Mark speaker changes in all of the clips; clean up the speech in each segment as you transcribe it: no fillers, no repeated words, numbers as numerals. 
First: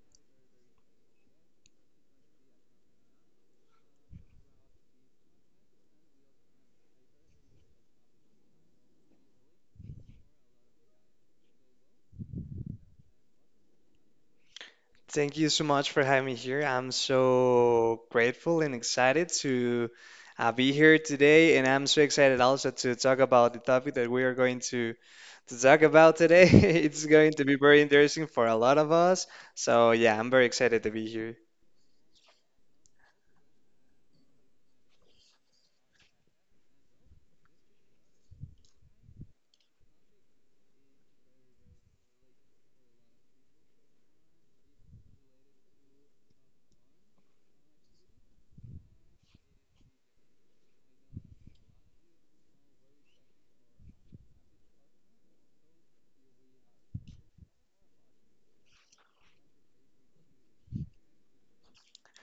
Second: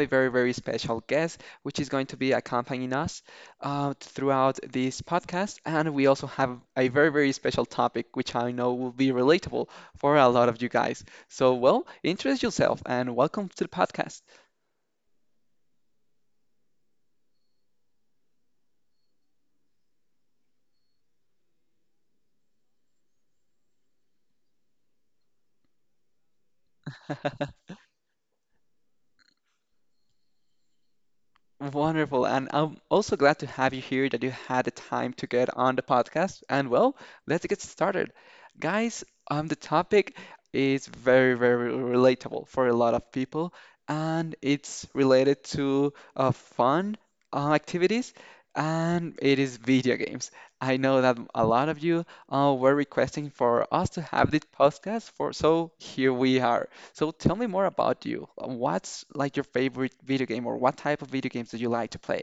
Speaker 1: a very, very special guest, which is going to be accompanying us throughout this podcast. And we also have a very, very special topic, which I know will be relatable for a lot of you guys. So, well, introduce yourself and welcome to the podcast.
Speaker 2: Thank you so much for having me here. I'm so grateful and excited to be here today, and I'm so excited also to talk about the topic that we are going to talk about today. It's going to be very interesting for a lot of us. So yeah, I'm very excited to be here.
Speaker 1: Wonderful. And I'm also glad to have you here that you had the time to get on the podcast. And well, let's get started. Guys, the topic is very, very relatable for a lot of people, and it's related to fun activities, and it is video games. I know that a lot of you were requesting for us to have this podcast for, so here we are. So tell me more about you. What's like your favorite video game or what type of video games do you like to play?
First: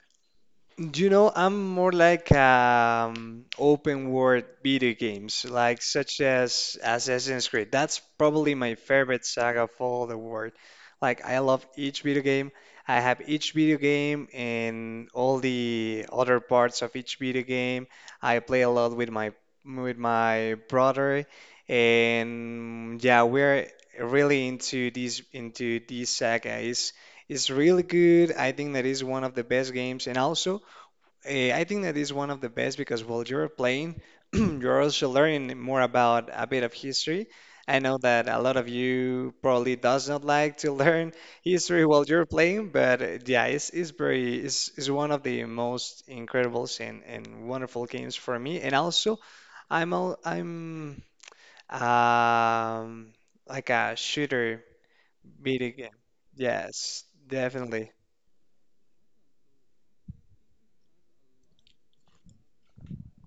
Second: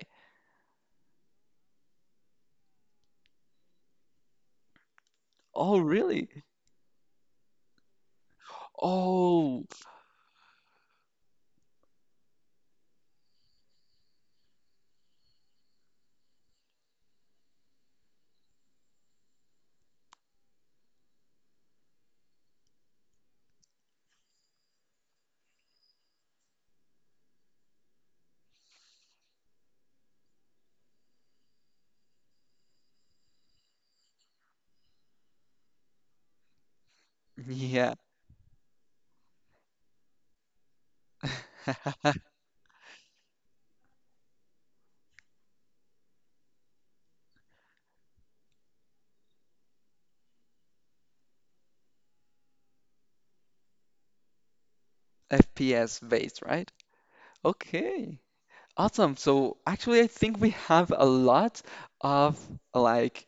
Speaker 2: Do you know, I'm more like open world video games,
Speaker 1: Oh,
Speaker 2: like such
Speaker 1: really?
Speaker 2: as Assassin's Creed. That's probably my favorite saga
Speaker 1: Oh,
Speaker 2: of all the world. Like I love each video game. I have each video game and all the other parts of each video game. I play a lot with my brother, and yeah, we're really into these into this saga. It's really good. I think that is one of the best games, and also. I think that is one of the best because while you're playing, you're also learning more about a bit of history. I
Speaker 1: yeah.
Speaker 2: know that a lot of you probably does not like to learn history while you're playing, but yeah, it's very it's one of the most incredible and wonderful games for me. And also, I'm um like a shooter video game.
Speaker 1: FPS based, right?
Speaker 2: Yes, definitely.
Speaker 1: Okay. Awesome. So actually, I think we have a lot of like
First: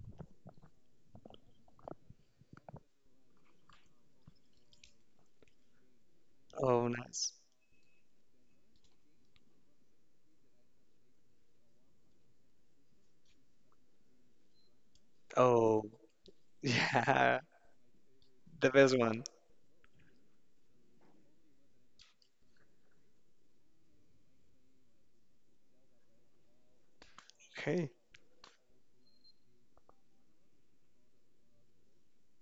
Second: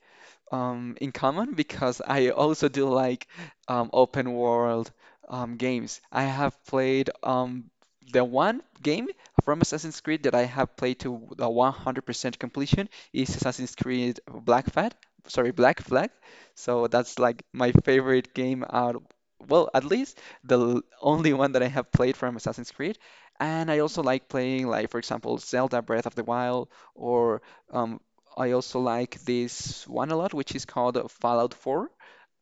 Speaker 1: in common because I also do like open world games. I have
Speaker 2: Oh,
Speaker 1: played
Speaker 2: nice.
Speaker 1: the one game from Assassin's Creed that I have played to the 100% completion is Assassin's Creed Black Flag. Sorry, Black
Speaker 2: Oh,
Speaker 1: Flag. So that's
Speaker 2: yeah,
Speaker 1: like my favorite game
Speaker 2: the best one.
Speaker 1: Well, at least the only one that I have played from Assassin's Creed. And I also like playing, like for example, Zelda Breath of the Wild or
Speaker 2: Okay.
Speaker 1: um, I also like this one a lot, which is called Fallout 4,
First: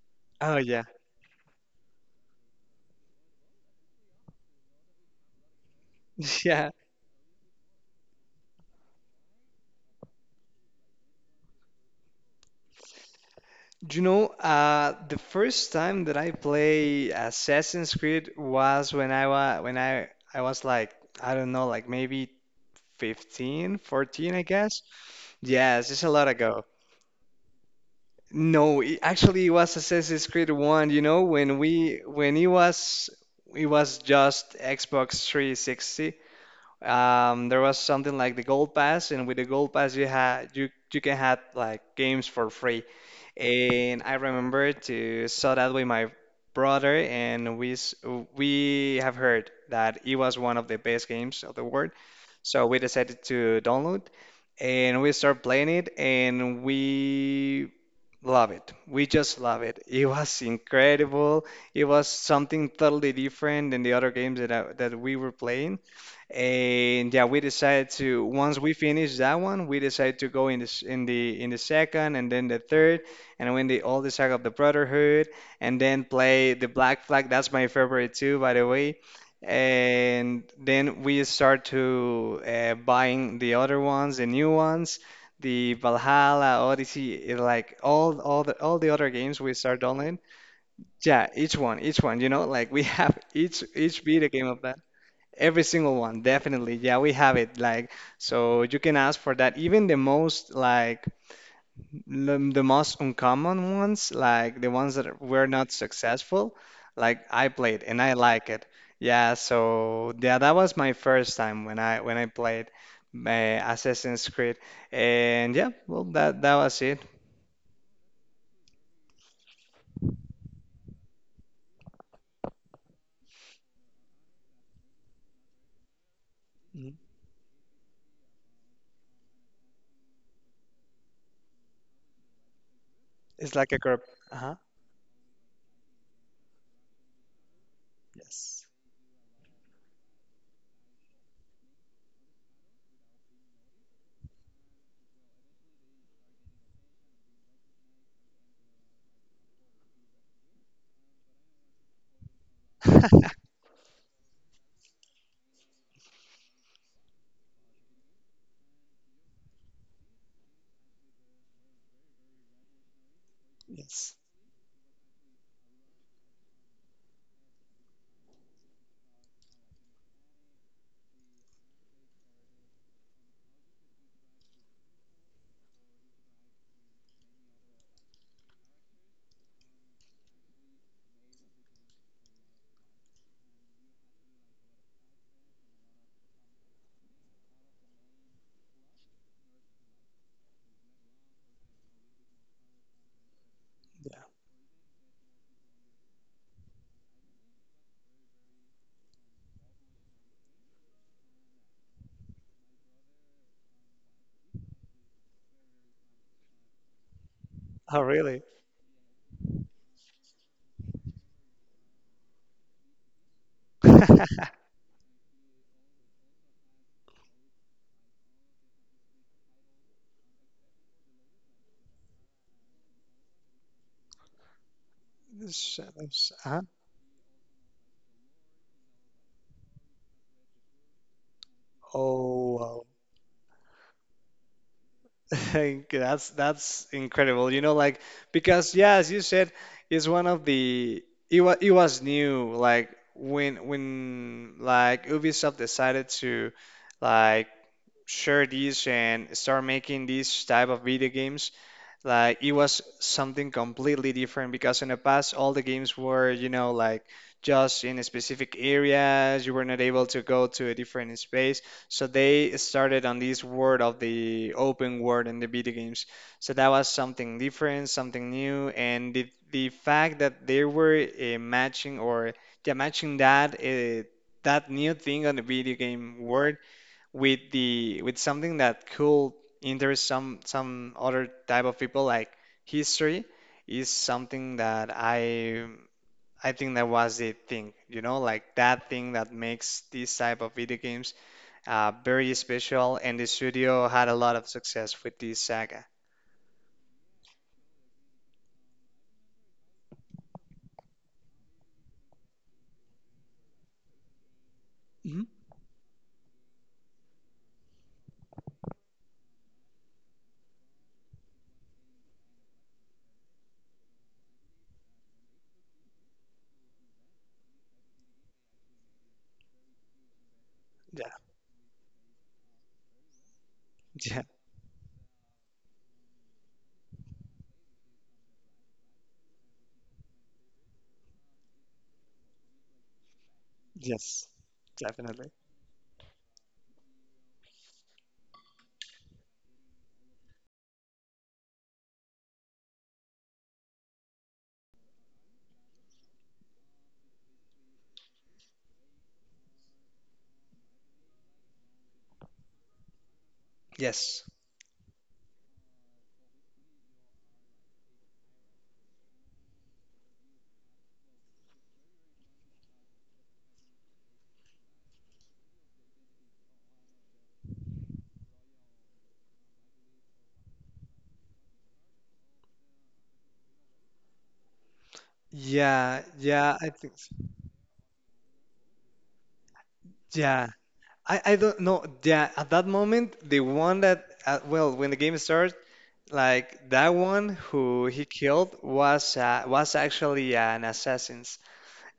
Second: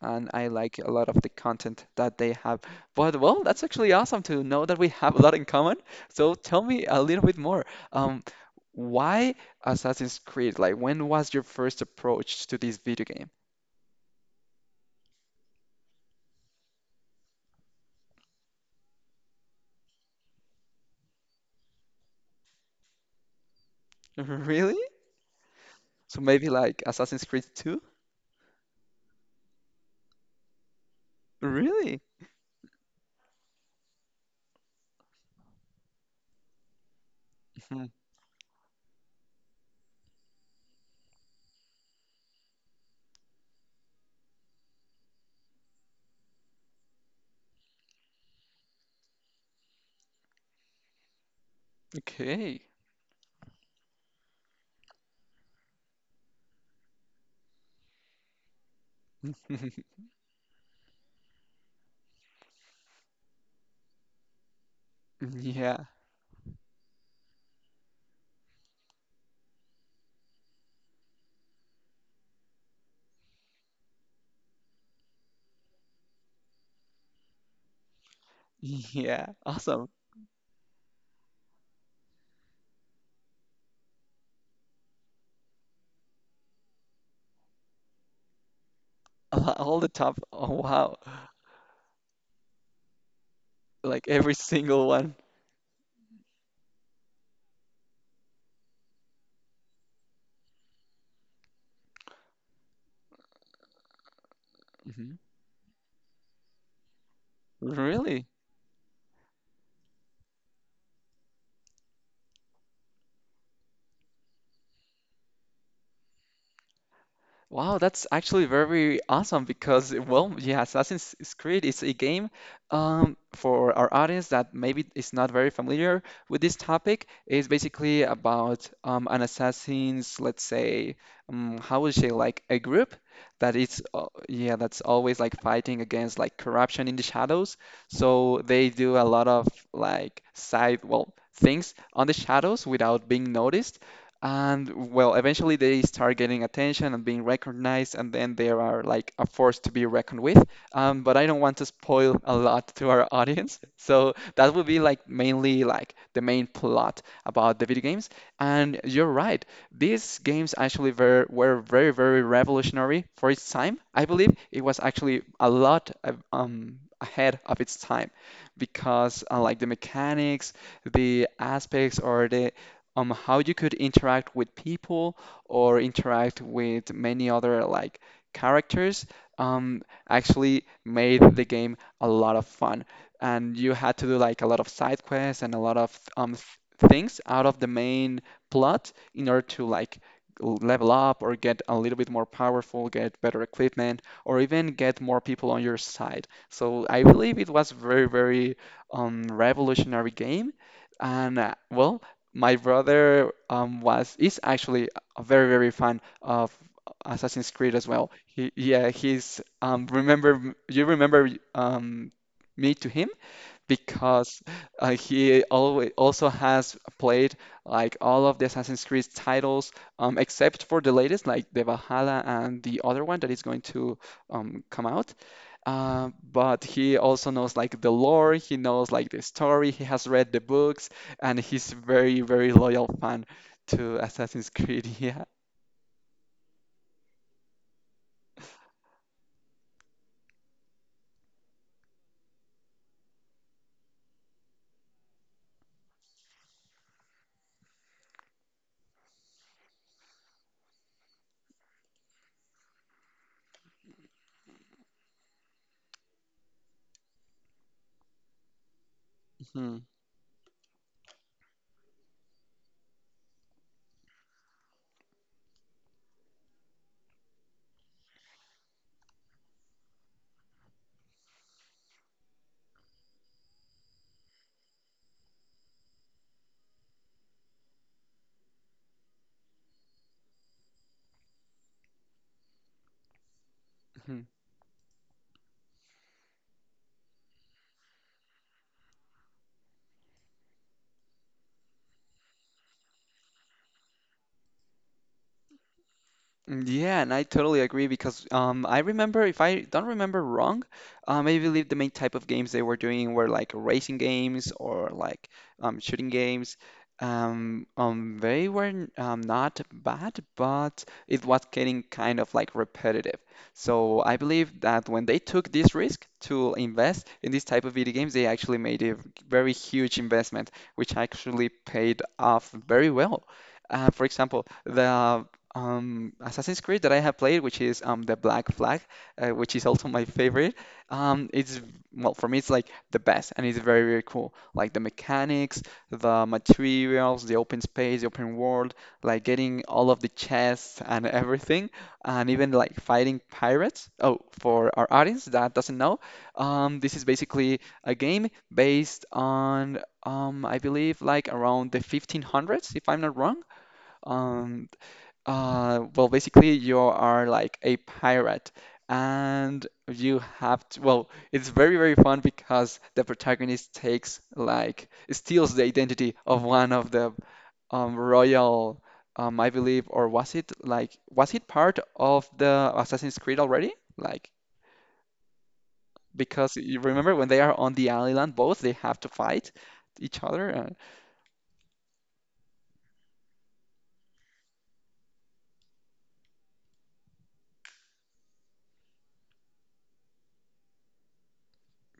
Speaker 1: and I
Speaker 2: Oh
Speaker 1: like
Speaker 2: yeah.
Speaker 1: a lot of the content that they have. But well, that's actually awesome to know that we have a lot in common. So tell
Speaker 2: Yeah.
Speaker 1: me a little bit more. Um, why Assassin's Creed? Like, when was your first approach to this video game?
Speaker 2: Do you know, the first time that I play Assassin's Creed was when I was like, I don't know, like maybe 15, 14, I
Speaker 1: Really?
Speaker 2: guess. Yes, it's a
Speaker 1: So
Speaker 2: lot
Speaker 1: maybe
Speaker 2: ago.
Speaker 1: like Assassin's Creed 2?
Speaker 2: No, it, actually it was Assassin's Creed 1, you know,
Speaker 1: Really?
Speaker 2: when it was just Xbox 360. There was
Speaker 1: Mhm.
Speaker 2: something like the Gold Pass, and with the Gold Pass, you can have like games for free. And I remember to saw that with my brother, and we have heard that it was one of the best games of the world.
Speaker 1: Okay.
Speaker 2: So we decided to download, and we start playing it, and we love it. We just love it. It was incredible. It was something totally different than the other games that we were playing.
Speaker 1: Yeah.
Speaker 2: And yeah, we decided to once we finished that one, we decided to go in this in the second and then the third and win the all the saga of the Brotherhood and then play the Black Flag. That's my favorite too, by the way.
Speaker 1: Yeah. Awesome.
Speaker 2: And then we start to buying the other ones, the new ones, the Valhalla, Odyssey, like all the other games
Speaker 1: All
Speaker 2: we
Speaker 1: all
Speaker 2: start
Speaker 1: the
Speaker 2: downloading.
Speaker 1: top. Oh, wow.
Speaker 2: Yeah, each one, you know, like we have each
Speaker 1: Like
Speaker 2: video
Speaker 1: every
Speaker 2: game of
Speaker 1: single one.
Speaker 2: every single one, definitely. Yeah, we have it. Like, so you can ask for that. Even the most, like, the most uncommon ones, like the ones
Speaker 1: Mhm.
Speaker 2: that were not successful, like I played and I
Speaker 1: Really?
Speaker 2: like it. Yeah, so yeah, that was my first time when I played Assassin's Creed, and yeah, well, that that was it.
Speaker 1: Wow, that's actually very awesome because, well, yeah, Assassin's Creed is a game for our audience that maybe is not very familiar with this
Speaker 2: Mhm.
Speaker 1: topic. It's basically about an assassin's, let's say, how would you say, like a group
Speaker 2: It's
Speaker 1: that
Speaker 2: like a
Speaker 1: is,
Speaker 2: group. Uh-huh.
Speaker 1: yeah, that's always like fighting against like corruption in the shadows. So
Speaker 2: Yes.
Speaker 1: they do a lot of like side, well, things on the shadows without being noticed. And well, eventually they start getting attention and being recognized, and then they are like a force to be reckoned with. But I don't want to spoil a lot to our audience, so that would be like mainly like the main plot about the video games. And you're right, these games actually were very very revolutionary for its time. I
Speaker 2: Yes.
Speaker 1: believe it was actually a lot ahead of its time because like the mechanics, the aspects or the on how you could interact with people or interact with many other like characters um, actually made the game a lot of fun. And you had to do like a lot of side quests and a lot of things out of the main plot in order to like level up or get a little bit more powerful, get better equipment,
Speaker 2: Yeah.
Speaker 1: or even get more people on your side. So I believe it was very, very revolutionary game. And well, my brother was is actually a very very fan of Assassin's Creed as
Speaker 2: Oh,
Speaker 1: well.
Speaker 2: really?
Speaker 1: He yeah he's remember you remember me to him? Because he always also has played like all of the Assassin's Creed titles, except for the latest, like the Valhalla and the other one that is going to come out.
Speaker 2: Shadows.
Speaker 1: But
Speaker 2: Uh-huh.
Speaker 1: he also knows like the lore, he knows like the story, he has read the books, and he's very, very
Speaker 2: Oh, wow.
Speaker 1: loyal fan to Assassin's Creed. Yeah.
Speaker 2: That's incredible. You know, like because yeah, as you said, it's one of the it was new. Like when like Ubisoft decided to like share this and start making these type of video games, like it was something completely different because in the past all the games were, you know, like just in a specific areas. You were not
Speaker 1: Mhm.
Speaker 2: able to go to a different space. So they started on this world of the open world in the video games. So that was something different, something new, and the fact that they were matching or yeah, matching that that new thing on the video game world with the with something that could interest some other type of people like history is
Speaker 1: Mhm.
Speaker 2: something that I think that was the thing, you know, like that thing that makes these type of video games very special, and the studio had a lot of success with this saga.
Speaker 1: Mm, yeah, and I totally agree because I remember, if I don't remember wrong, I believe the main type of games they were doing were like racing games or
Speaker 2: Mhm.
Speaker 1: like shooting games. They were not bad, but it was getting kind of like repetitive. So I believe that when they took this risk to invest in this type of video games, they actually made a very huge investment, which
Speaker 2: Yeah.
Speaker 1: actually paid off very well. For
Speaker 2: Yeah.
Speaker 1: example, the Assassin's Creed that I have played, which is the Black Flag, which is also my favorite. Well for me, it's like the best, and it's very very
Speaker 2: Yes,
Speaker 1: cool. Like the
Speaker 2: definitely.
Speaker 1: mechanics, the materials, the open space, the open world, like getting all of the chests and everything, and even like fighting pirates. Oh, for our audience that doesn't know, this is basically a game based on I believe like around the 1500s, if I'm not wrong.
Speaker 2: Yes.
Speaker 1: Um, well, basically, you are like a pirate, and you have to. Well, it's very, very fun because the protagonist takes like steals the identity of one of the royal, I believe, or was it part of the Assassin's Creed already? Like
Speaker 2: Yeah,
Speaker 1: because
Speaker 2: yeah, I
Speaker 1: you
Speaker 2: think so.
Speaker 1: remember when they are on the island, both they have to fight each
Speaker 2: Yeah,
Speaker 1: other.
Speaker 2: I don't know. Yeah, at that moment, the one that well, when the game starts, like that one who he killed was actually an assassin,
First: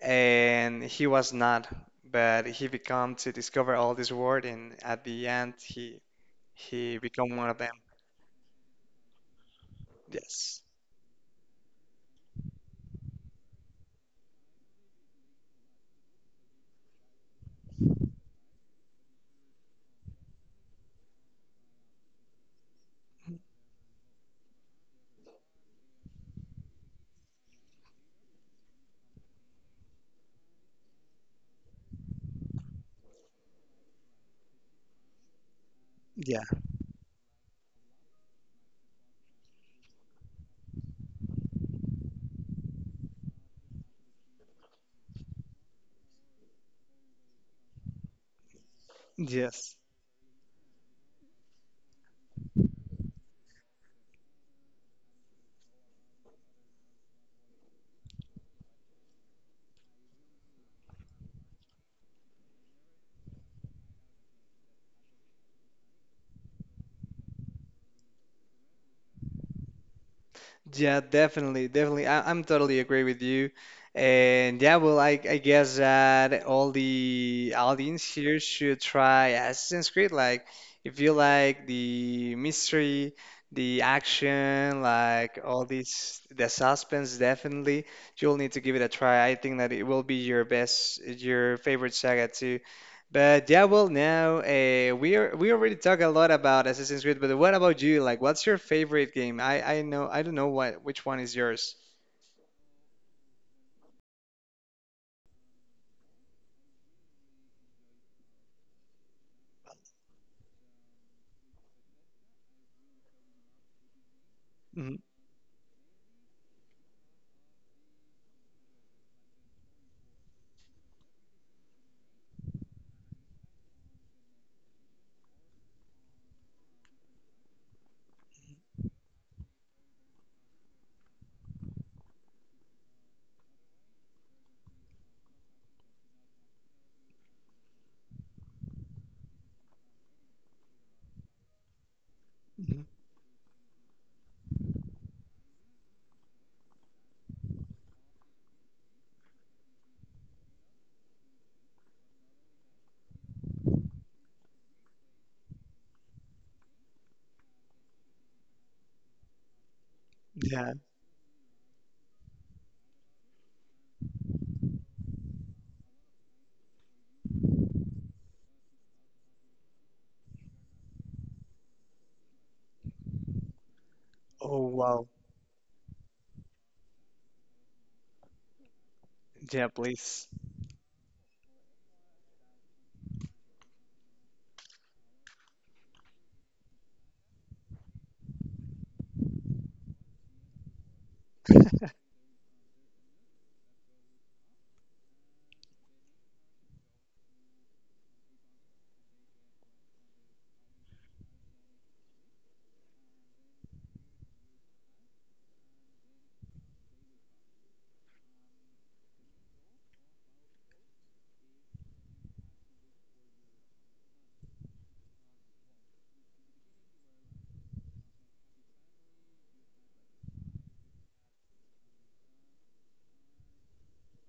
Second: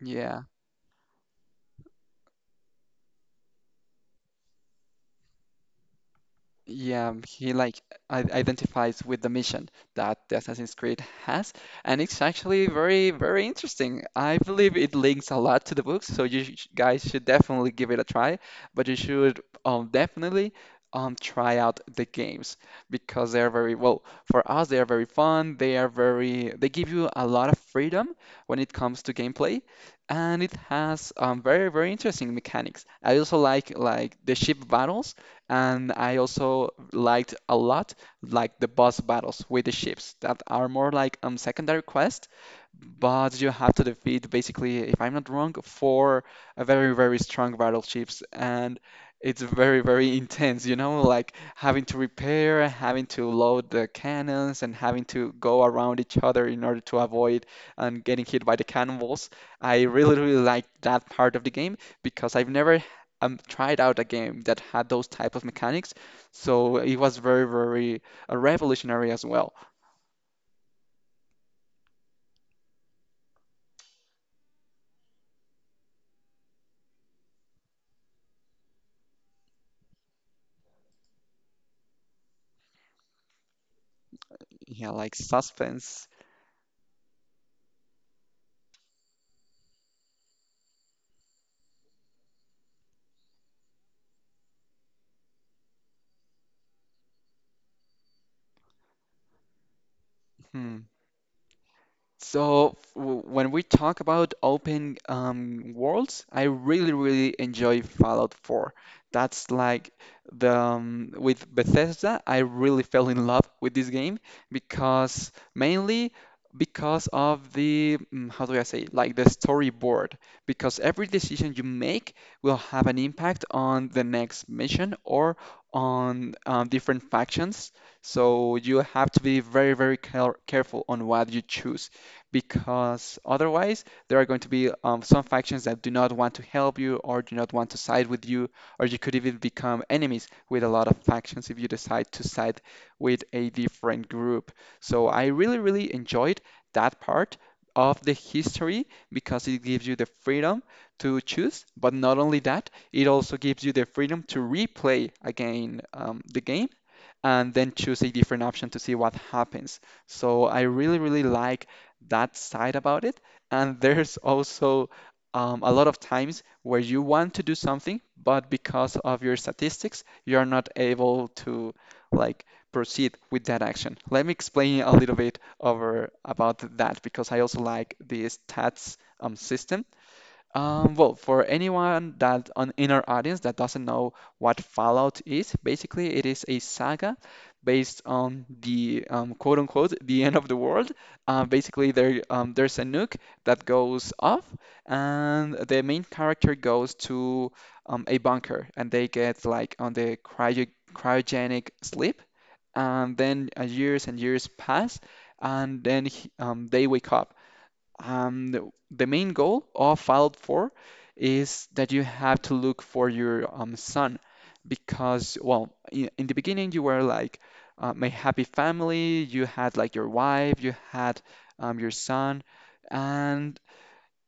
Speaker 1: Yeah.
Speaker 2: he was not, but he become to discover all this world, and at the end he
Speaker 1: Yeah,
Speaker 2: become one
Speaker 1: he
Speaker 2: of them.
Speaker 1: like identifies with the mission that the
Speaker 2: Yes.
Speaker 1: Assassin's Creed has, and it's actually very, very interesting. I believe it links a lot to the books, so you sh guys should definitely give it a try. But you should definitely try out the games because they are very well for us. They are very fun. They are very. They give you a lot of freedom when it comes to gameplay, and it has very, very interesting mechanics. I also like the ship battles, and I
Speaker 2: Yeah.
Speaker 1: also liked a lot like the boss battles with the ships that are more like secondary quests, but you have to defeat basically, if I'm not wrong, four very, very strong battleships, and it's
Speaker 2: Yes.
Speaker 1: very, very intense, you know, like having to repair, having to load the cannons, and having to go around each other in order to avoid and getting hit by the cannonballs. I really, really like that part of the game because I've never tried out a game that had those type of mechanics, so it was very, very revolutionary as well.
Speaker 2: Yeah, definitely, definitely. I'm totally agree with you. And yeah, well, I guess that all the audience here should try Assassin's Creed. Like, if you like the mystery, the action,
Speaker 1: Yeah, like
Speaker 2: like all
Speaker 1: suspense.
Speaker 2: these, the suspense, definitely, you'll need to give it a try. I think that it will be your best, your favorite saga too. But yeah, well, now we already talk a lot about Assassin's Creed, but what about you? Like, what's your favorite game? I know I don't know
Speaker 1: Hmm.
Speaker 2: what which one is yours.
Speaker 1: So when we talk about open worlds, I really, really enjoy Fallout 4. That's like the with Bethesda, I really fell in love with this game
Speaker 2: Mm,
Speaker 1: because mainly because of the mm, how do I say like the storyboard. Because every decision you make will have an impact on the next mission or on different factions. So you have to be very, very careful on what you choose because otherwise there are going to be some factions that do not want to help you or do not want to side with you, or you could even become enemies with a lot of factions if you decide to side
Speaker 2: mhm.
Speaker 1: with a different group. So I really, really enjoyed that part of the history because it gives you the freedom to choose, but not only that, it also gives you the freedom to replay again the game and then choose a different option to see what happens. So I
Speaker 2: Yeah.
Speaker 1: really, really like that side about it. And there's also a lot of times where you want to do something, but because of your statistics, you are not able to like proceed with that action. Let me
Speaker 2: Oh
Speaker 1: explain a
Speaker 2: wow.
Speaker 1: little bit over about that because I also like the stats
Speaker 2: Yeah,
Speaker 1: system.
Speaker 2: please.
Speaker 1: Well, for anyone that on in our audience that doesn't know what Fallout is, basically it is a saga based on the quote unquote the end of the world. Basically, there's a nuke that goes off, and the main character goes to a bunker, and they get like on the cryogenic sleep, and then years and years pass, and then they wake up. The main goal of Fallout 4 is that you have to look for your son because, well, in the beginning you were like my happy family, you had like your wife, you had your son, and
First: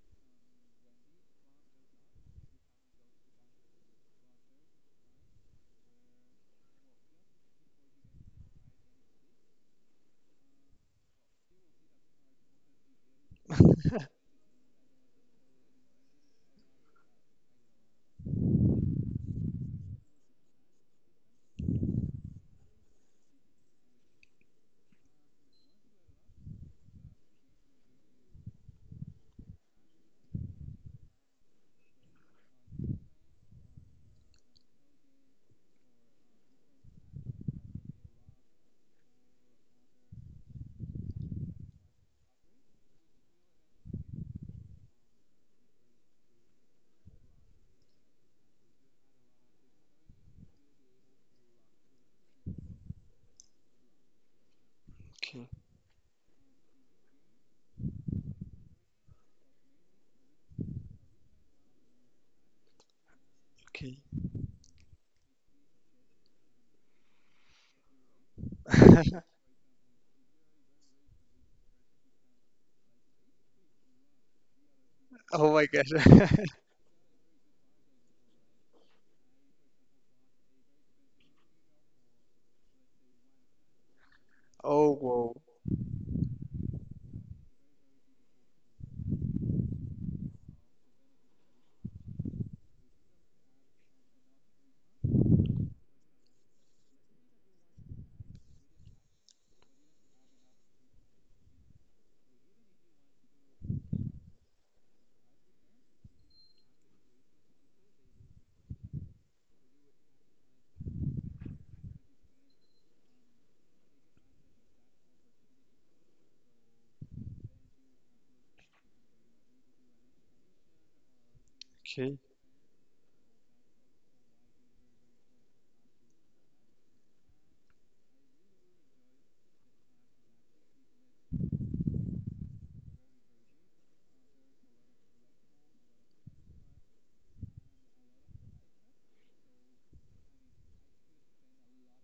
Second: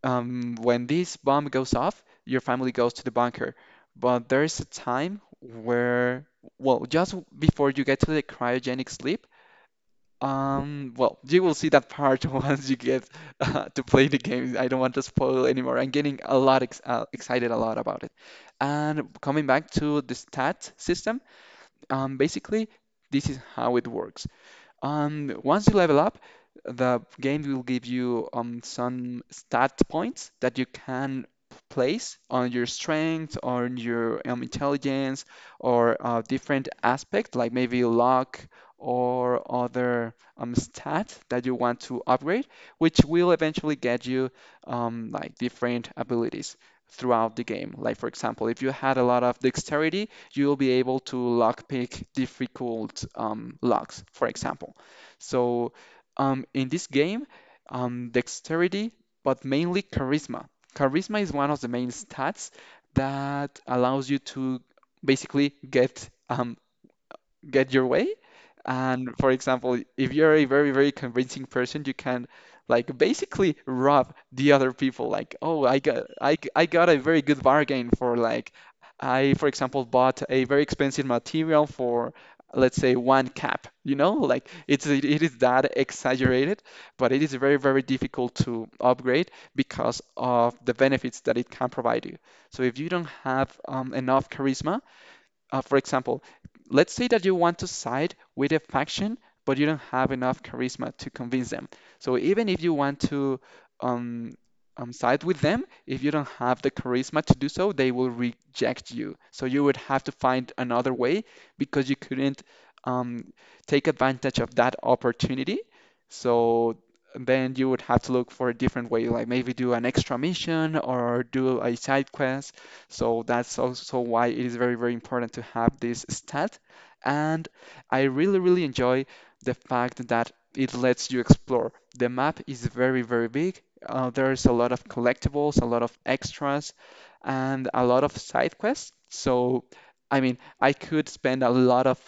Speaker 1: when this bomb goes off, your family goes to the bunker. But there's a time where, well, just before you get to the cryogenic sleep, well, you will see that part once you get to play the game. I don't want to spoil anymore. I'm getting a lot ex excited a lot about it. And coming back to the stat system, basically, this is how it works. And once you level up, the game will give you some stat points that you can place on your strength, on your intelligence, or different aspect like maybe luck or other stat that you want to upgrade, which will eventually get you like different abilities throughout the game. Like for example, if you had a lot of dexterity, you'll be able to lockpick difficult locks, for example.
Speaker 2: Okay.
Speaker 1: So, in this game, dexterity, but mainly charisma. Charisma is one of the main stats that
Speaker 2: Okay.
Speaker 1: allows you to basically get your way, and for example, if you're a very, very convincing person, you can like basically rob the other people. Like,
Speaker 2: Oh
Speaker 1: oh,
Speaker 2: my
Speaker 1: I
Speaker 2: gosh.
Speaker 1: got I, g- I got a very good bargain for like for example, bought a very expensive material for let's say one cap. You know, like it's
Speaker 2: Oh
Speaker 1: it
Speaker 2: wow.
Speaker 1: is that exaggerated, but it is very, very difficult to upgrade because of the benefits that it can provide you. So if you don't have enough charisma, for example, let's say that you want to side with a faction, but you don't have enough charisma to convince them. So even if you want to um, side with them, if you don't have the charisma to do so, they will reject you. So you would have to find another way because you couldn't um, take advantage of that opportunity. So then you would have to look for a different way, like maybe do an extra mission or do a side
Speaker 2: Okay.
Speaker 1: quest, so that's also why it is very, very important to have this stat. And I really, really enjoy the fact that it lets you explore. The map is very, very big. There's a lot of collectibles, a lot of extras, and a lot of side quests. So, I mean, I could spend a lot of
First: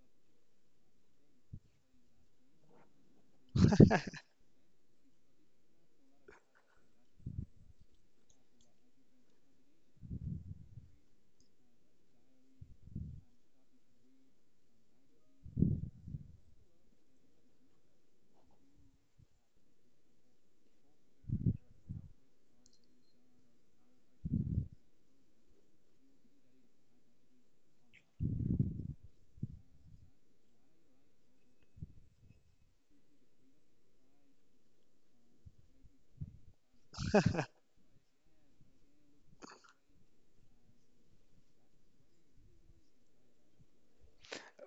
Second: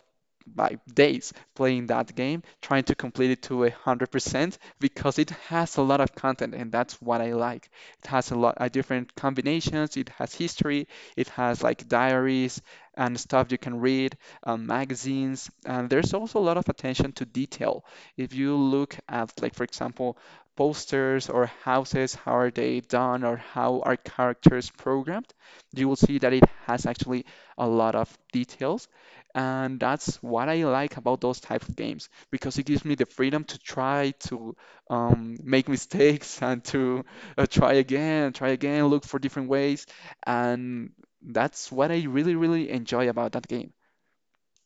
Speaker 1: my days playing that game, trying to complete it to a 100% because it has a lot of content, and that's what I like. It has a lot of different combinations. It has history. It has like diaries and stuff you can read, magazines. And there's also a lot of attention to detail. If you look at, like, for example, posters or houses, how are they done or how are characters programmed, you will see that it has actually a lot of details. And that's what I like about those types of games because it gives me the freedom to try to make mistakes and to try again, look for different ways. And that's what I really, really enjoy about that game.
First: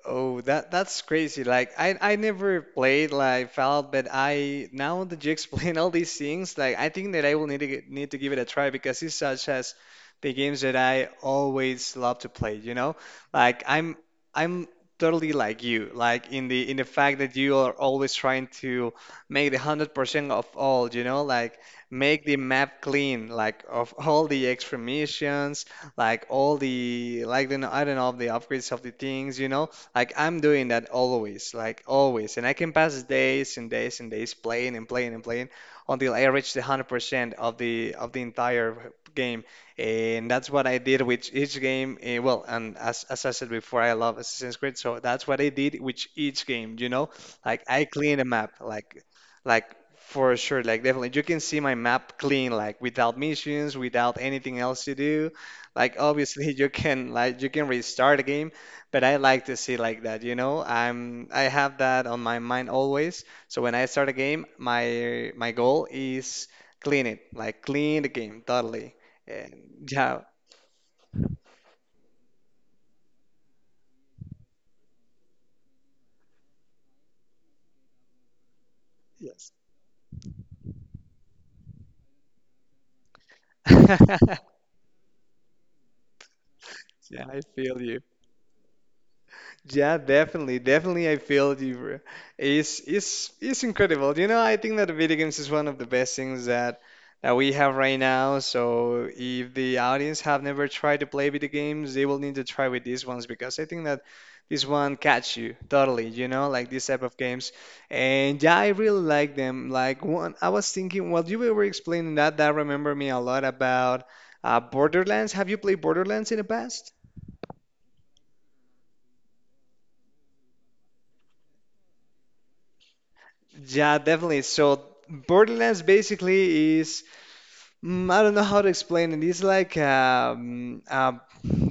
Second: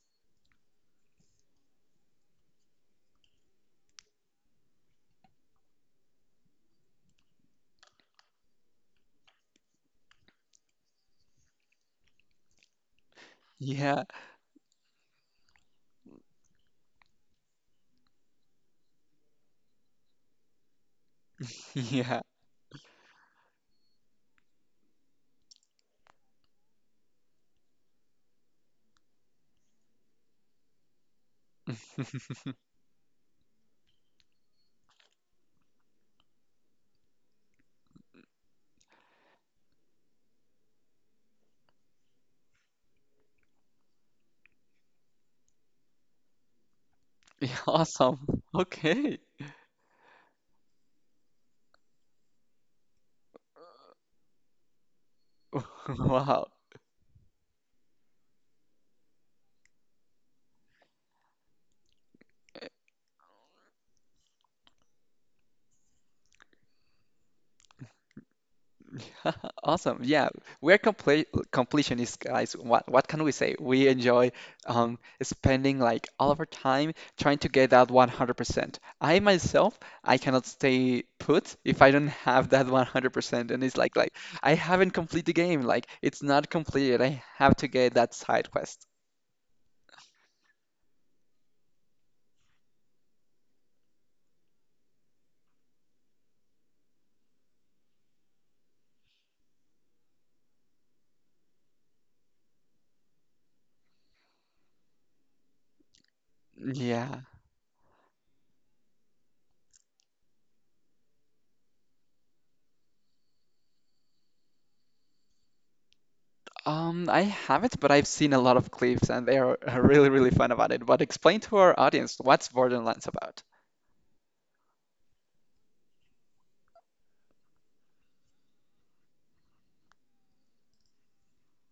Speaker 2: Oh, that that's crazy. Like I never played like Fallout, but I now that you explain all these things, like I think that I will need to give it a try because it's such as the games that I always love to play, you know? Like I'm
Speaker 1: Yeah.
Speaker 2: I'm totally like you, like in the fact that you are always trying to make the 100% of all, you know? Like
Speaker 1: Yeah.
Speaker 2: make the map clean, like of all the extra missions, like all the I don't know, the upgrades of the things, you know? Like I'm doing that always, like always, and I can pass days and days and days playing and playing and playing until I reach the 100% of the entire game. And that's what I did with each game. Well, and as I said before, I love Assassin's Creed, so that's what I did with each game, you know?
Speaker 1: Yeah,
Speaker 2: Like I clean
Speaker 1: awesome.
Speaker 2: the map,
Speaker 1: Okay.
Speaker 2: like for sure, like definitely you can see my map clean, like without missions, without anything else to do. Like
Speaker 1: Wow.
Speaker 2: obviously you can you can restart a game, but I like to see like that, you know? I have that on my mind always. So when I start a game, my goal is clean it, like clean the game totally. And
Speaker 1: Awesome.
Speaker 2: yeah,
Speaker 1: Yeah, we're complete completionists, guys. What can we say? We enjoy spending like all of our time trying to get that 100%. I
Speaker 2: yes.
Speaker 1: myself, I cannot stay put if I don't have that 100%. And it's like I haven't complete the game. Like it's not completed. I
Speaker 2: Yeah, I
Speaker 1: have to
Speaker 2: feel
Speaker 1: get
Speaker 2: you.
Speaker 1: that side quest.
Speaker 2: Yeah, definitely, definitely. I feel you, bro. It's it's incredible. You know, I think that video games is one of the best things that we have right now. So if the audience have never tried to play video games, they will need to try with these ones because I think that this one catch you totally. You know, like this type of
Speaker 1: Yeah.
Speaker 2: games, and yeah, I really like them. Like one, I was thinking while you were explaining that, that remember me a lot about Borderlands. Have you played Borderlands in the past?
Speaker 1: I haven't, but I've seen a lot of clips and they are really, really fun about it. But explain to our audience what's Borderlands about.
Speaker 2: Yeah, definitely. So Borderlands basically is I don't know how to explain it. It's like a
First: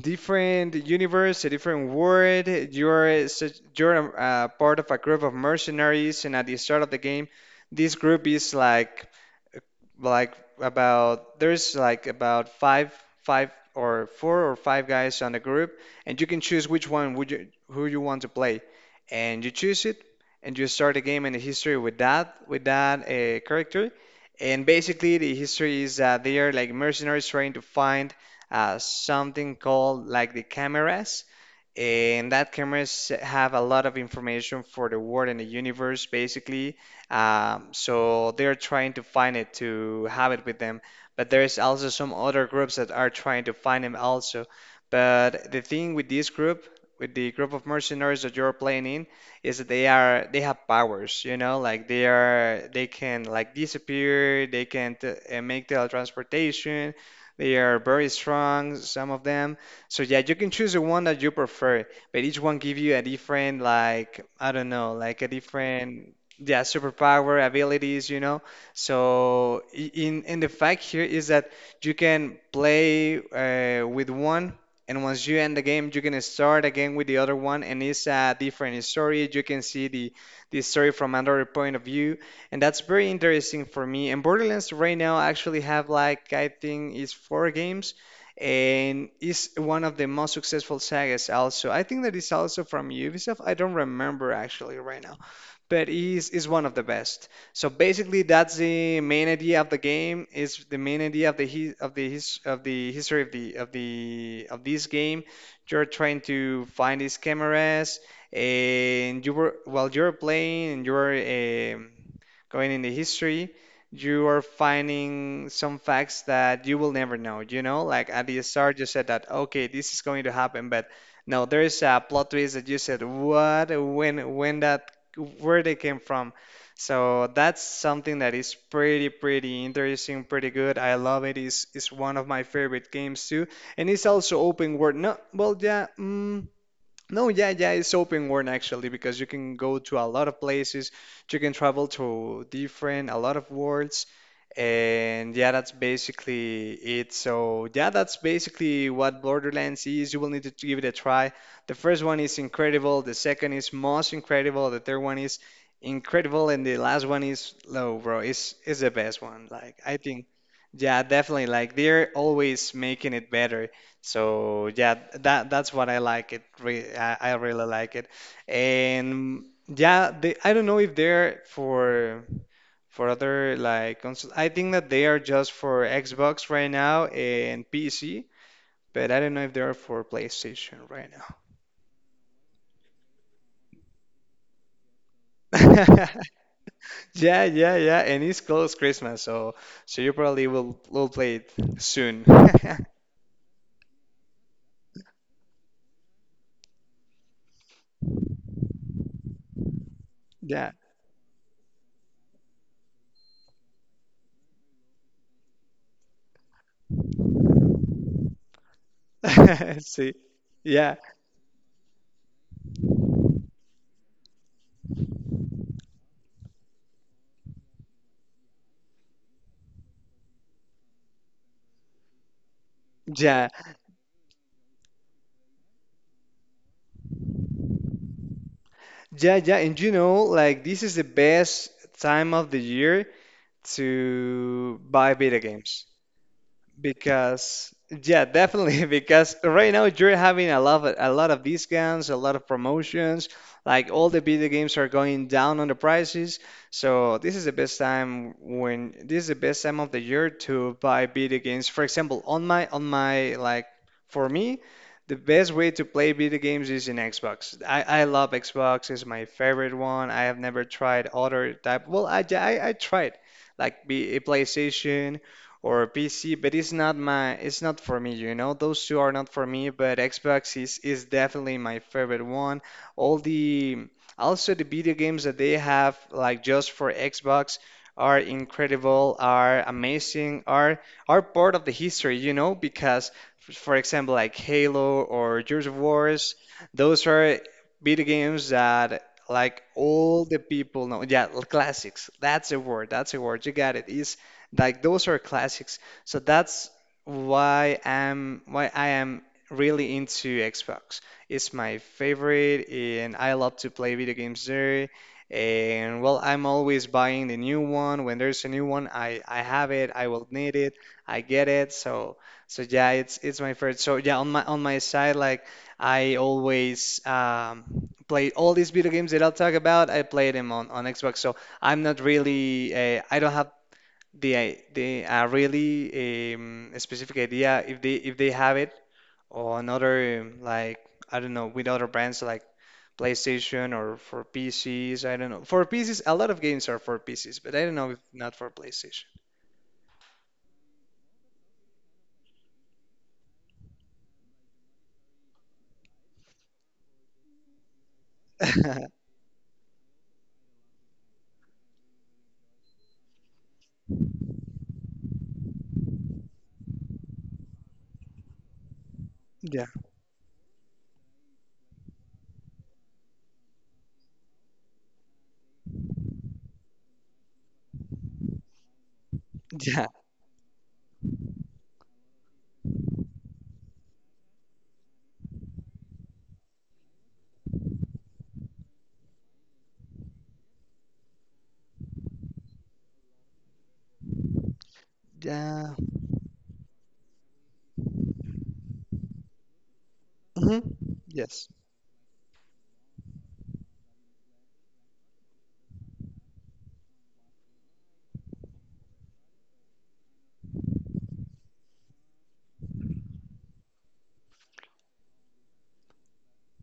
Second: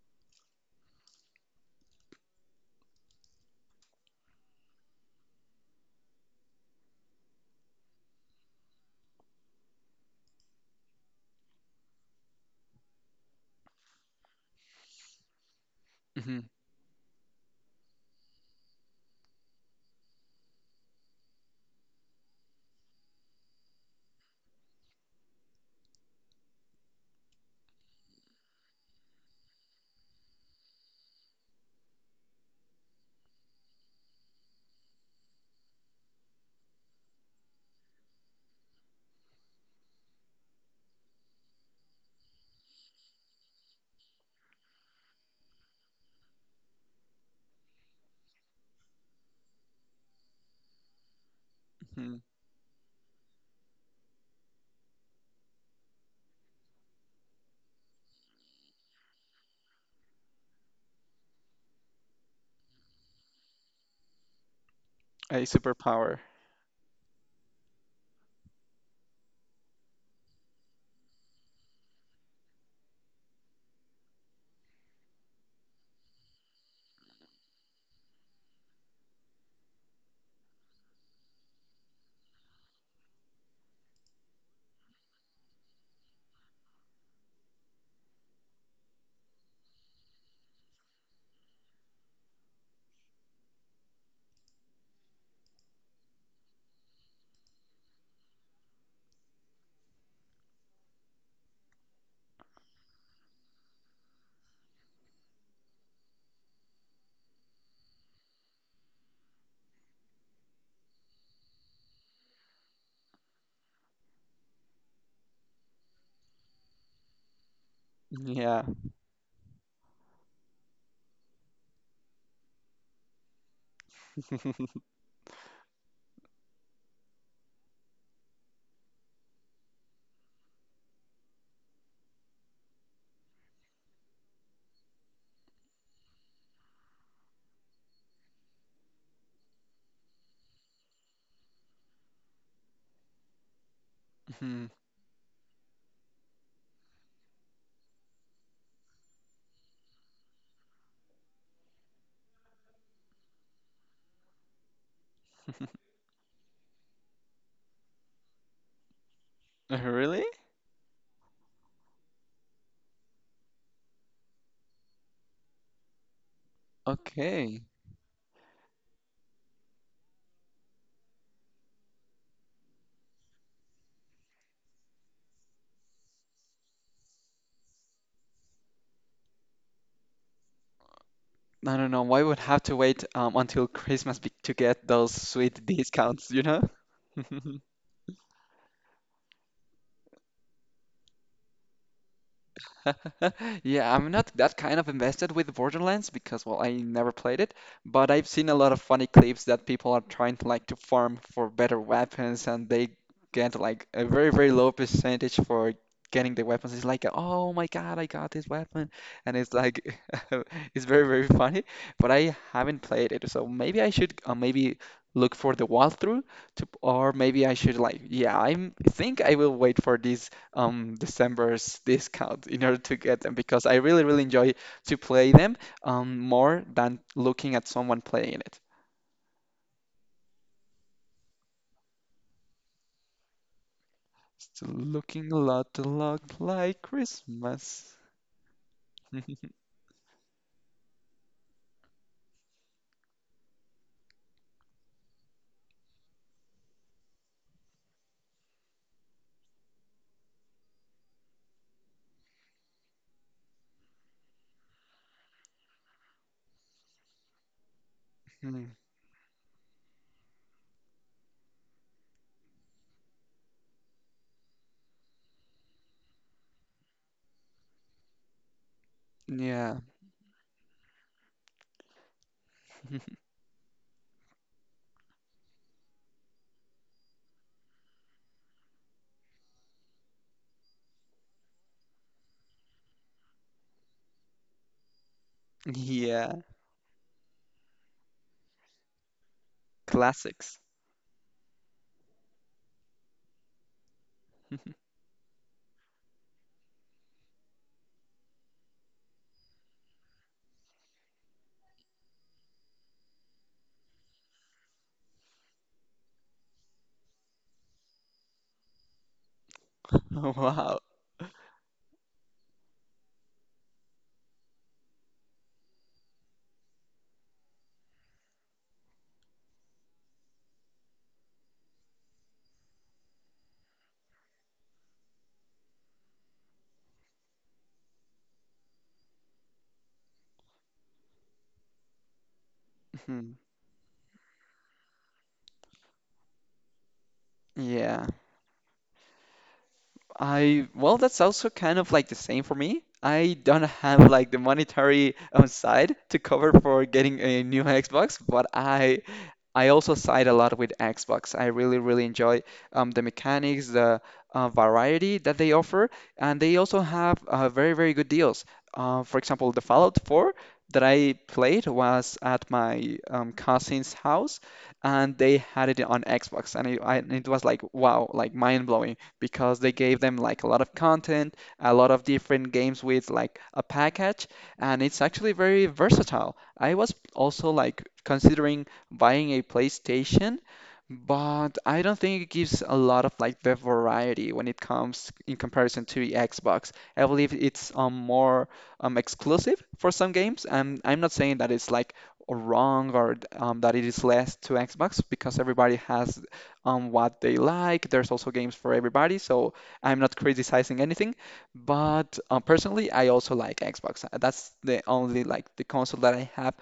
Speaker 2: different universe, a different world. You're a part of a group of mercenaries, and at the start of the game, this group is like about there's like about five five or four or five guys on the group, and you can choose which one would you who you want to play, and you choose it, and you start a game in the history with that character. And basically the history is that they are like mercenaries trying to find something called like the cameras, and that cameras have a lot of information for the world and the universe basically. So they're trying to find it to have it with them, but there's also some other groups that are trying to find him also. But the thing with this group, with the group of mercenaries that you're playing in, is that they have powers, you know, like
Speaker 1: Hmm.
Speaker 2: they can like disappear, they can t make teletransportation. They are very strong, some of them. So yeah, you can choose the one that you prefer, but each one give you a different, like I don't know, like a
Speaker 1: A
Speaker 2: different
Speaker 1: superpower.
Speaker 2: yeah, superpower abilities, you know. So in the fact here is that you can play with one, and once you end the game, you can start again with the other one, and it's a different story. You can see the story from another point of view, and that's very interesting for me. And Borderlands right now actually have like I think it's four games. And is one of the most successful sagas also. I think that is also from Ubisoft. I don't remember actually right but is one of the best. So basically, that's the main idea of the game. Is the main idea of the his, of the his, of the history of the of the of this game. You're trying to find these cameras, and you were while you're playing and you're going in the history. You are finding some facts that you will never know. You know, like at the
Speaker 1: Yeah.
Speaker 2: start, you said that okay, this is going to happen, but no, there is a plot twist that you said, what? When that where they came from. So that's something that is pretty interesting, pretty good. I love it. It's one of my favorite games too. And it's also open world. No, well, yeah. No, yeah, it's open world actually because you can go to a lot of places, you can travel to a lot of worlds,
Speaker 1: Mhm.
Speaker 2: and yeah, that's basically it. So, yeah, that's basically what Borderlands is. You will need to give it a try. The first one is incredible, the second is most incredible, the third one is incredible, and the last one is low, bro. It's the best one. Like, I think,
Speaker 1: Really?
Speaker 2: yeah, definitely. Like, they're always making it better. So yeah, that's what I like it. I really
Speaker 1: Okay.
Speaker 2: like it, and yeah, they, I don't know if they're for other like consoles. I think that they are just for Xbox right now and PC, but I don't know if they are for PlayStation right
Speaker 1: I don't know. Why would have to wait until Christmas to get those sweet
Speaker 2: now.
Speaker 1: discounts, you know?
Speaker 2: Yeah, yeah, yeah, and it's close Christmas, so so you probably will play it soon.
Speaker 1: Yeah, I'm not that kind of invested with Borderlands because, well, I never played it, but I've seen a lot of funny clips that people are trying to like
Speaker 2: Yeah,
Speaker 1: to farm for better weapons and they get like a very, very low percentage for getting the weapons. It's like, oh my God, I got this weapon. And it's like,
Speaker 2: see,
Speaker 1: it's
Speaker 2: yeah,
Speaker 1: very, very funny, but I haven't played it. So maybe I should maybe look for the walkthrough to, or maybe I should, like, yeah, I'm think I will wait for this December's discount in order to get them
Speaker 2: yeah.
Speaker 1: because I really, really enjoy to play them more than looking at someone playing it.
Speaker 2: Yeah, yeah, and you know, like this is the best time of the year
Speaker 1: Still
Speaker 2: to buy
Speaker 1: looking
Speaker 2: video games.
Speaker 1: a lot like
Speaker 2: Because
Speaker 1: Christmas.
Speaker 2: yeah, definitely because right now you're having a lot of discounts, a lot of promotions. Like all the video games are going down on the prices. So this is the best time when this is the best time of the year to buy video games. For example, on my like for me, the best way to play video games is in Xbox. I love
Speaker 1: Hmm.
Speaker 2: Xbox. It's my favorite one. I have never tried other type. Well, I tried like be a PlayStation or PC, but it's not my it's not for me, you know. Those two are not for me,
Speaker 1: Yeah.
Speaker 2: but Xbox is definitely my favorite one. All the also the video games that they have like just for Xbox are incredible, are amazing, are part of the history, you know, because for example like Halo or Gears of Wars,
Speaker 1: Yeah.
Speaker 2: those are video games that like all the
Speaker 1: Classics.
Speaker 2: people know. Yeah, classics. That's a word. That's a word. You got it. It's like those are classics. So that's why I am really into Xbox. It's my favorite, and I love to play video games there. And well, I'm always buying the new one. When there's a new one, I have it. I will need it.
Speaker 1: Wow.
Speaker 2: I get it. So so yeah, it's my favorite. So yeah, on my side, like I always play all these video games that I'll talk about. I play them on Xbox. So I'm not really I don't have the I- the a really specific idea if they have it or another like I don't know with other brands like
Speaker 1: Hmm.
Speaker 2: PlayStation or for PCs I don't know for PCs a lot of games are for PCs but I don't know if
Speaker 1: Yeah.
Speaker 2: not for PlayStation
Speaker 1: Well, that's also kind of like the same for me. I don't have like the monetary side to cover for getting a new Xbox, but I I also side a lot with Xbox. I really, really enjoy the mechanics, the variety that they offer, and they also have very, very good deals. For example, the
Speaker 2: yeah
Speaker 1: Fallout 4 that I played was at my cousin's house, and they had it on Xbox, and it was like wow, like mind blowing because they
Speaker 2: yeah
Speaker 1: gave them like a lot of content, a lot of different games with like a package, and it's actually very versatile. I was also like considering buying a PlayStation, but I don't think it gives a lot of like the variety when it comes in
Speaker 2: yeah
Speaker 1: comparison to the Xbox. I believe it's more exclusive for some games,
Speaker 2: hmm
Speaker 1: and I'm not saying
Speaker 2: yes
Speaker 1: that it's like wrong or that it is less to Xbox because everybody has what they like. There's also games for everybody, so I'm not criticizing anything. But personally, I also like Xbox. That's the only like the console that I have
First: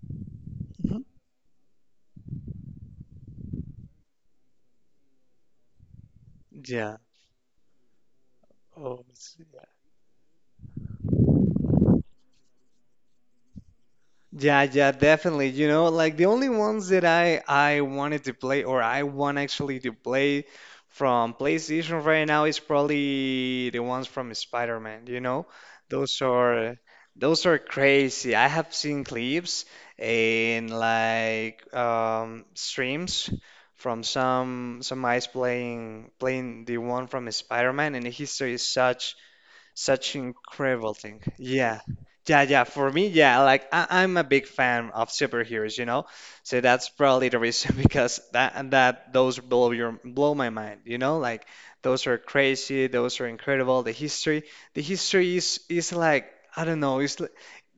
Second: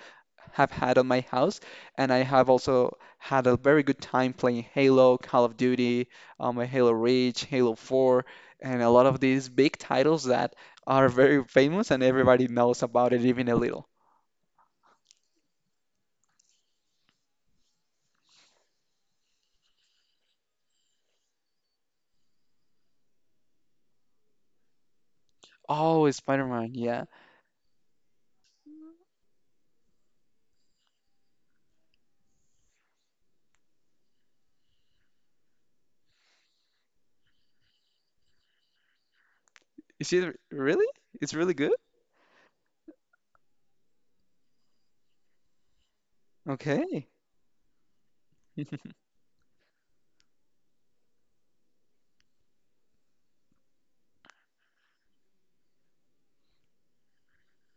Speaker 1: have had
Speaker 2: hmm
Speaker 1: on my house, and I have also had a very good time playing Halo, Call of Duty, Halo
Speaker 2: yeah
Speaker 1: Reach, Halo 4, and a
Speaker 2: oh
Speaker 1: lot of these
Speaker 2: I.
Speaker 1: big titles that are very famous and everybody knows about it even a little.
Speaker 2: Yeah, yeah, definitely. You know, like the only ones that I wanted to play or I want actually to play from PlayStation right now is probably the ones from Spider-Man, you know?
Speaker 1: Oh,
Speaker 2: Those
Speaker 1: Spider-Man,
Speaker 2: are
Speaker 1: yeah.
Speaker 2: those are crazy. I have seen clips and like streams from some guys playing the one from Spider-Man and the history is such
Speaker 1: Is
Speaker 2: such
Speaker 1: it really?
Speaker 2: incredible thing.
Speaker 1: It's really good?
Speaker 2: Yeah. Yeah, yeah. For me, yeah, like I, I'm a big fan of superheroes, you know? So that's
Speaker 1: Okay.
Speaker 2: probably the reason because that and that those blow your blow my mind, you know? Like those are crazy, those are incredible. The history is like I don't know, it's like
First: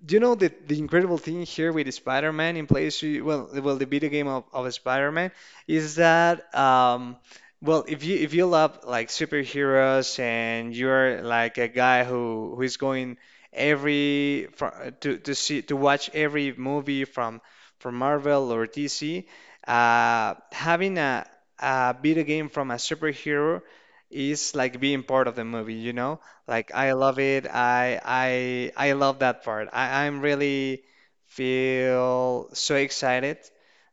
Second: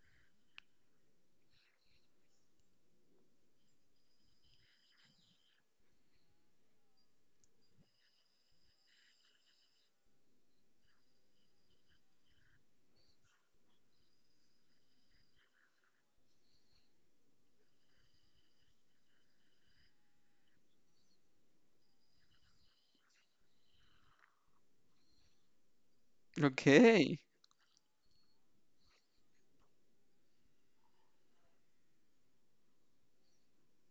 Speaker 2: do you know the incredible thing here with Spider-Man in place well the video game of Spider-Man is that well, if you love like superheroes and you're like a guy who is going to see to watch every movie from Marvel or DC, having a video game from a superhero is like being part of the movie, you know? Like I love
Speaker 1: Okay.
Speaker 2: it. I love that part. I'm really feel so excited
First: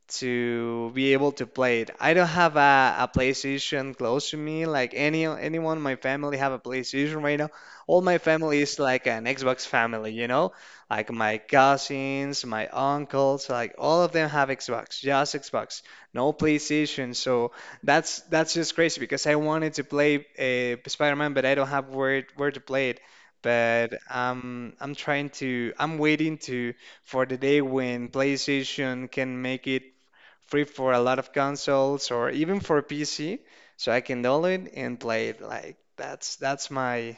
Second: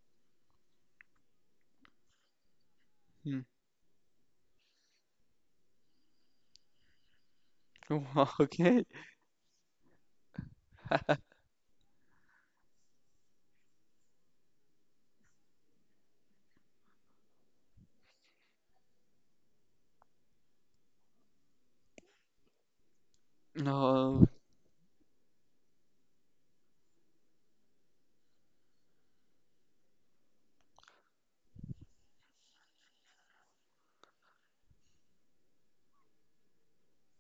Speaker 2: to be able to play it. I don't have a
Speaker 1: Hmm.
Speaker 2: PlayStation close to me. Like anyone in my family have a PlayStation right now. All my family is
Speaker 1: Okay.
Speaker 2: like an Xbox family, you know? Like my cousins, my uncles, like all of them have Xbox, just Xbox, no PlayStation. So that's just crazy because I wanted to play Spider-Man, but I don't have where to play it. But
Speaker 1: No,
Speaker 2: I'm waiting to for the day when PlayStation can make it free for a lot of consoles or even for PC. So I can download it and play it. Like that's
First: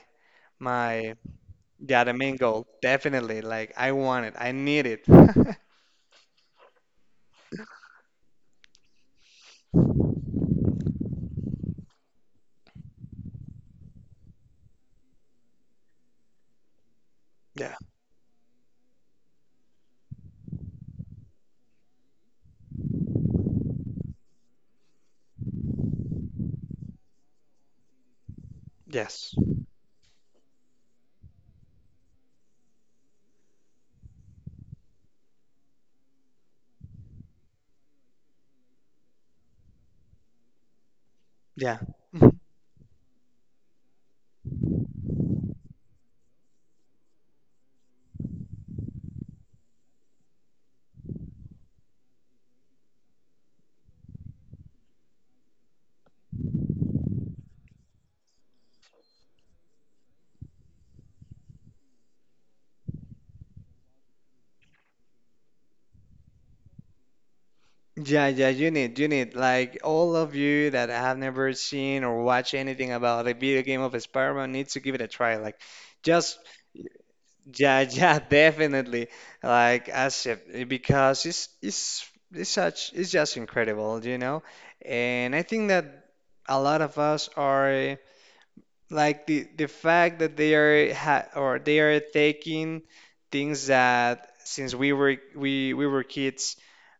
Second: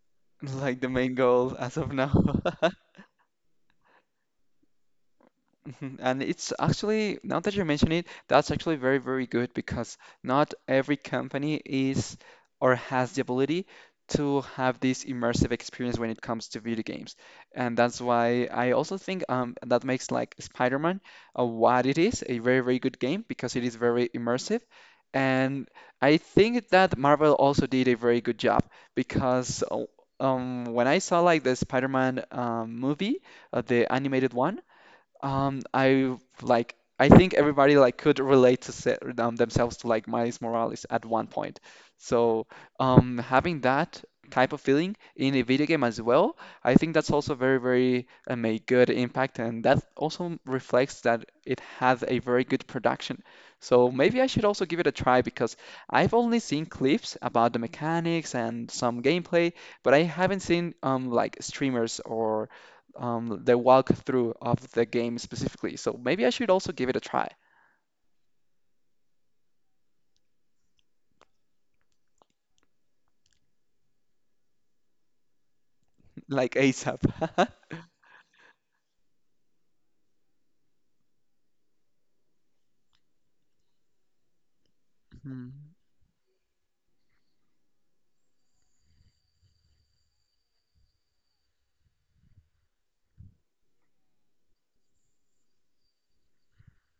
Speaker 1: like the main
Speaker 2: my
Speaker 1: goal as of
Speaker 2: yeah
Speaker 1: now.
Speaker 2: the main goal. Definitely. Like I want it. I need it.
Speaker 1: Mhm. And it's actually, now that you mention it, that's actually very, very good because not every company is or has the ability to have this immersive experience when it comes to video games.
Speaker 2: Yeah.
Speaker 1: And that's why I also think that makes like Spider-Man what it is, a very, very good game because it is very immersive. And I think that Marvel also did a very good job
Speaker 2: Yes.
Speaker 1: because when I saw like the Spider-Man movie, the animated one, I, like, I think everybody like could relate to se themselves to like Miles Morales at one point.
Speaker 2: Yeah. Mhm.
Speaker 1: So having that type of feeling in a video game as well, I think that's also very, very a good impact, and that also reflects that it has a very good production. So maybe I should also give it a try because I've only seen clips about the mechanics and some gameplay, but I haven't seen like streamers or the walkthrough of the game specifically. So maybe I should also give it a try,
Speaker 2: Yeah, yeah, you need, like all of you that have never seen or watched anything about a video game of Spider-Man needs to give it a try. Like, just
Speaker 1: like ASAP.
Speaker 2: yeah, yeah, definitely. Like Asif, because it's such it's just incredible, you know? And I
Speaker 1: Hmm.
Speaker 2: think that a lot of us are like the fact that they are ha or they are taking things that since we were we were kids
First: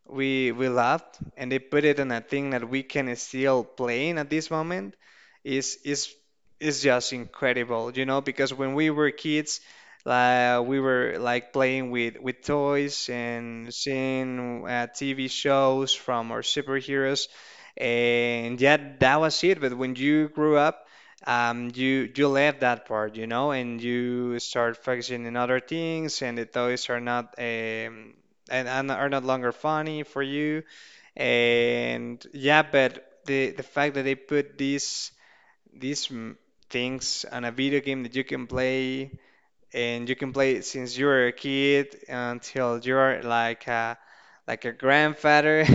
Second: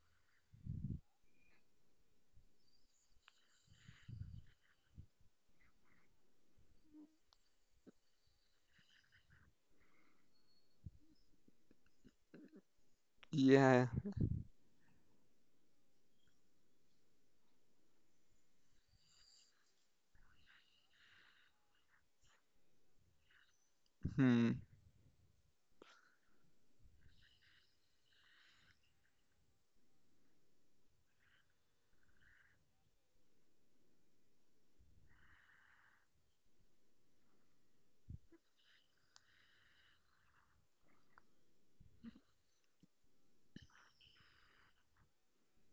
Speaker 2: we loved and they put it in a thing that we can still playing at this moment is is is just incredible, you know, because when we were kids, like we were like playing with toys and
Speaker 1: Yeah.
Speaker 2: seeing TV shows from our superheroes, and yeah, that was it. But when you grew up you left that part, you know, and you
Speaker 1: Hmm.
Speaker 2: start focusing on other things, and the toys are not and are not longer funny for you. And yeah, but the fact that they put these these mm, things on a video game that you can play and you can play it since you were a kid until you're like a grandfather.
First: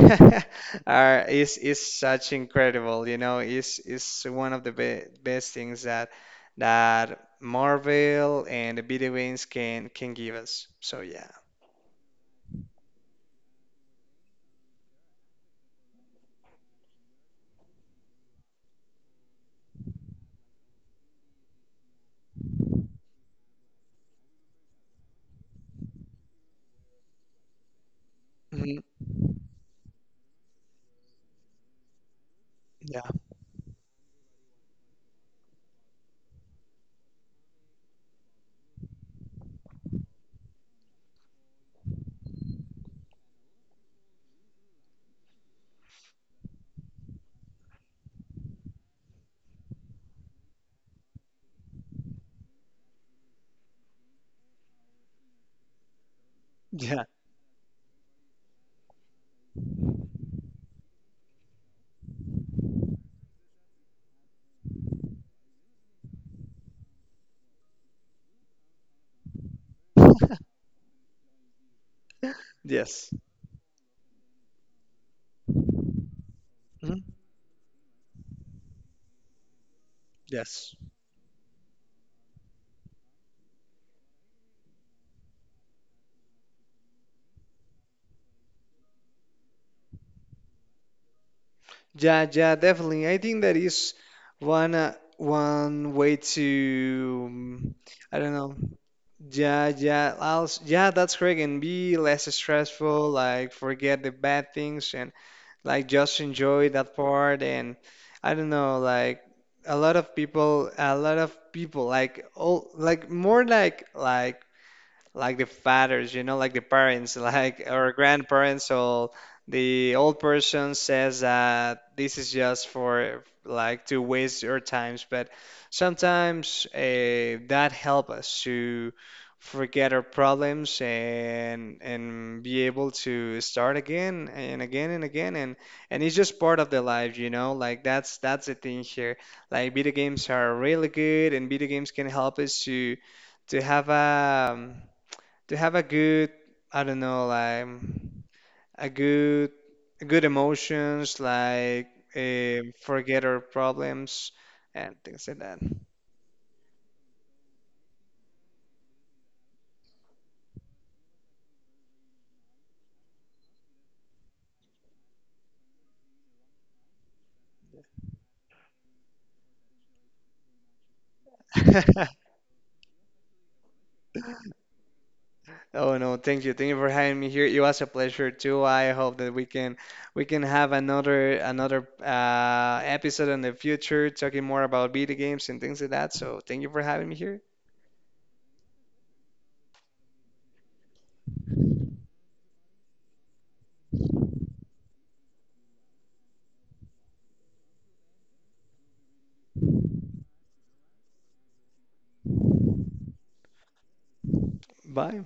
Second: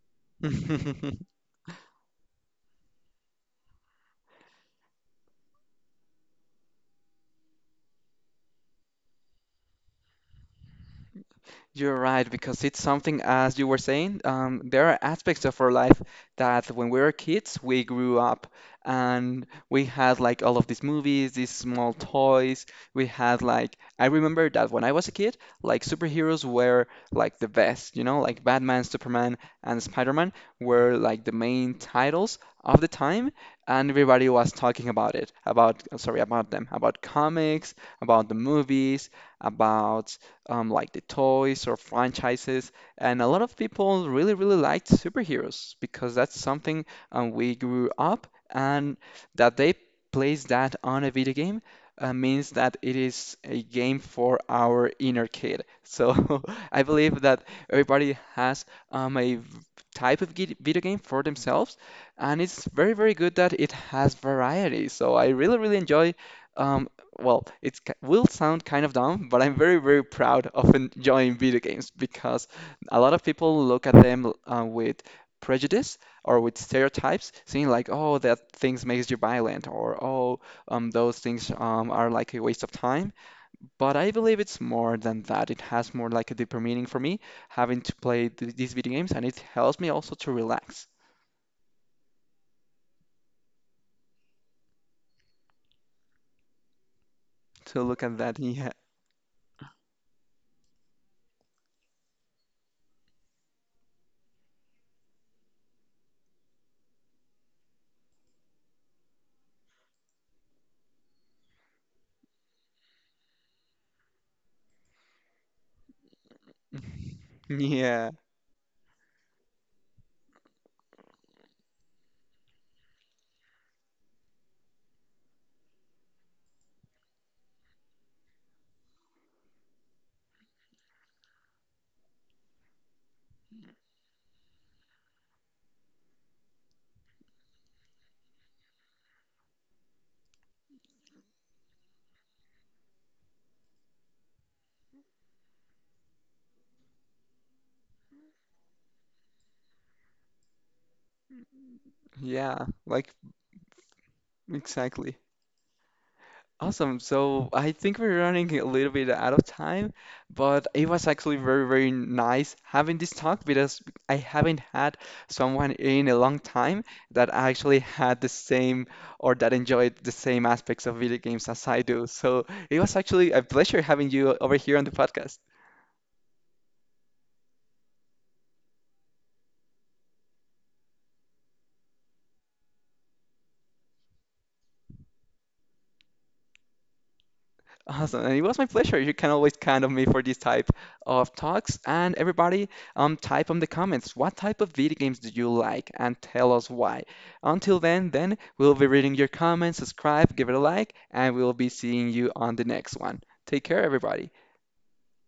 Speaker 2: Are is such incredible, you know? Is one of the be best things that that Marvel and the video games can give us. So yeah.
Speaker 1: You're right, because it's something, as you were saying, there are aspects of our life that when we were kids, we grew up and we had like all of these movies, these small toys. We had like, I remember that when I was a kid, like superheroes were like the best, you know, like
Speaker 2: Mhm.
Speaker 1: Batman, Superman, and Spider-Man were like the main titles of the
Speaker 2: Yeah,
Speaker 1: time, and everybody was talking about it, about, sorry, about them, about comics, about the movies, about like the toys or franchises. And a lot of people really, really liked superheroes because that's something we grew up, and that they place that on a video game means that it is a game for our inner kid. So I
Speaker 2: yeah,
Speaker 1: believe that everybody has a type of video game for themselves, and it's very, very good that it has variety. So I really, really enjoy, um, well, it will sound kind of dumb, but I'm very, very proud of enjoying video games because a
Speaker 2: yes.
Speaker 1: lot of people look at them with prejudice or with
Speaker 2: Mhm.
Speaker 1: stereotypes, seeing like, oh, that things makes you violent, or oh,
Speaker 2: Yes.
Speaker 1: those things are like a waste of time. But I believe it's more than that. It has more like a deeper meaning for me, having to play th these video games, and it helps me also to relax.
Speaker 2: Yeah, yeah, definitely. I think that is one one way to
Speaker 1: To look at
Speaker 2: I don't
Speaker 1: that,
Speaker 2: know.
Speaker 1: yeah.
Speaker 2: Yeah, yeah, also, yeah, that's correct. And be less stressful, like forget the bad things and like just enjoy that part. And I don't know, like a lot of people, like all, like more like the fathers, you know, like the parents, like our
Speaker 1: Yeah,
Speaker 2: grandparents or the old person says that this is just for like to waste your times, but sometimes that help us to forget our problems and be able to start again and again and again and it's just part of the life, you know, like that's the thing here. Like video games are really good and video games can help us to to have a to have a good I don't know like a good good emotions like
Speaker 1: yeah, like,
Speaker 2: forget our problems and
Speaker 1: exactly.
Speaker 2: things like that.
Speaker 1: Awesome. So I think we're running a little bit out of time, but it was actually very, very nice having this talk because I haven't had someone in a long time that actually had the same or that enjoyed the same aspects of video games as I do. So it was actually a pleasure having you over here on the podcast.
Speaker 2: Oh no, thank you. Thank you for having me here. It was a pleasure too. I hope that we can have another episode in the future talking more about video games and things like that. So thank you for having me here.
Speaker 1: Awesome. And it was my pleasure. You can always count on me for this type of talks. And everybody, type on the comments what type of video games do you like and tell us why. Until then, we'll be reading your comments, subscribe, give it a like, and we'll be seeing you on the next one. Take care, everybody.
Speaker 2: Bye.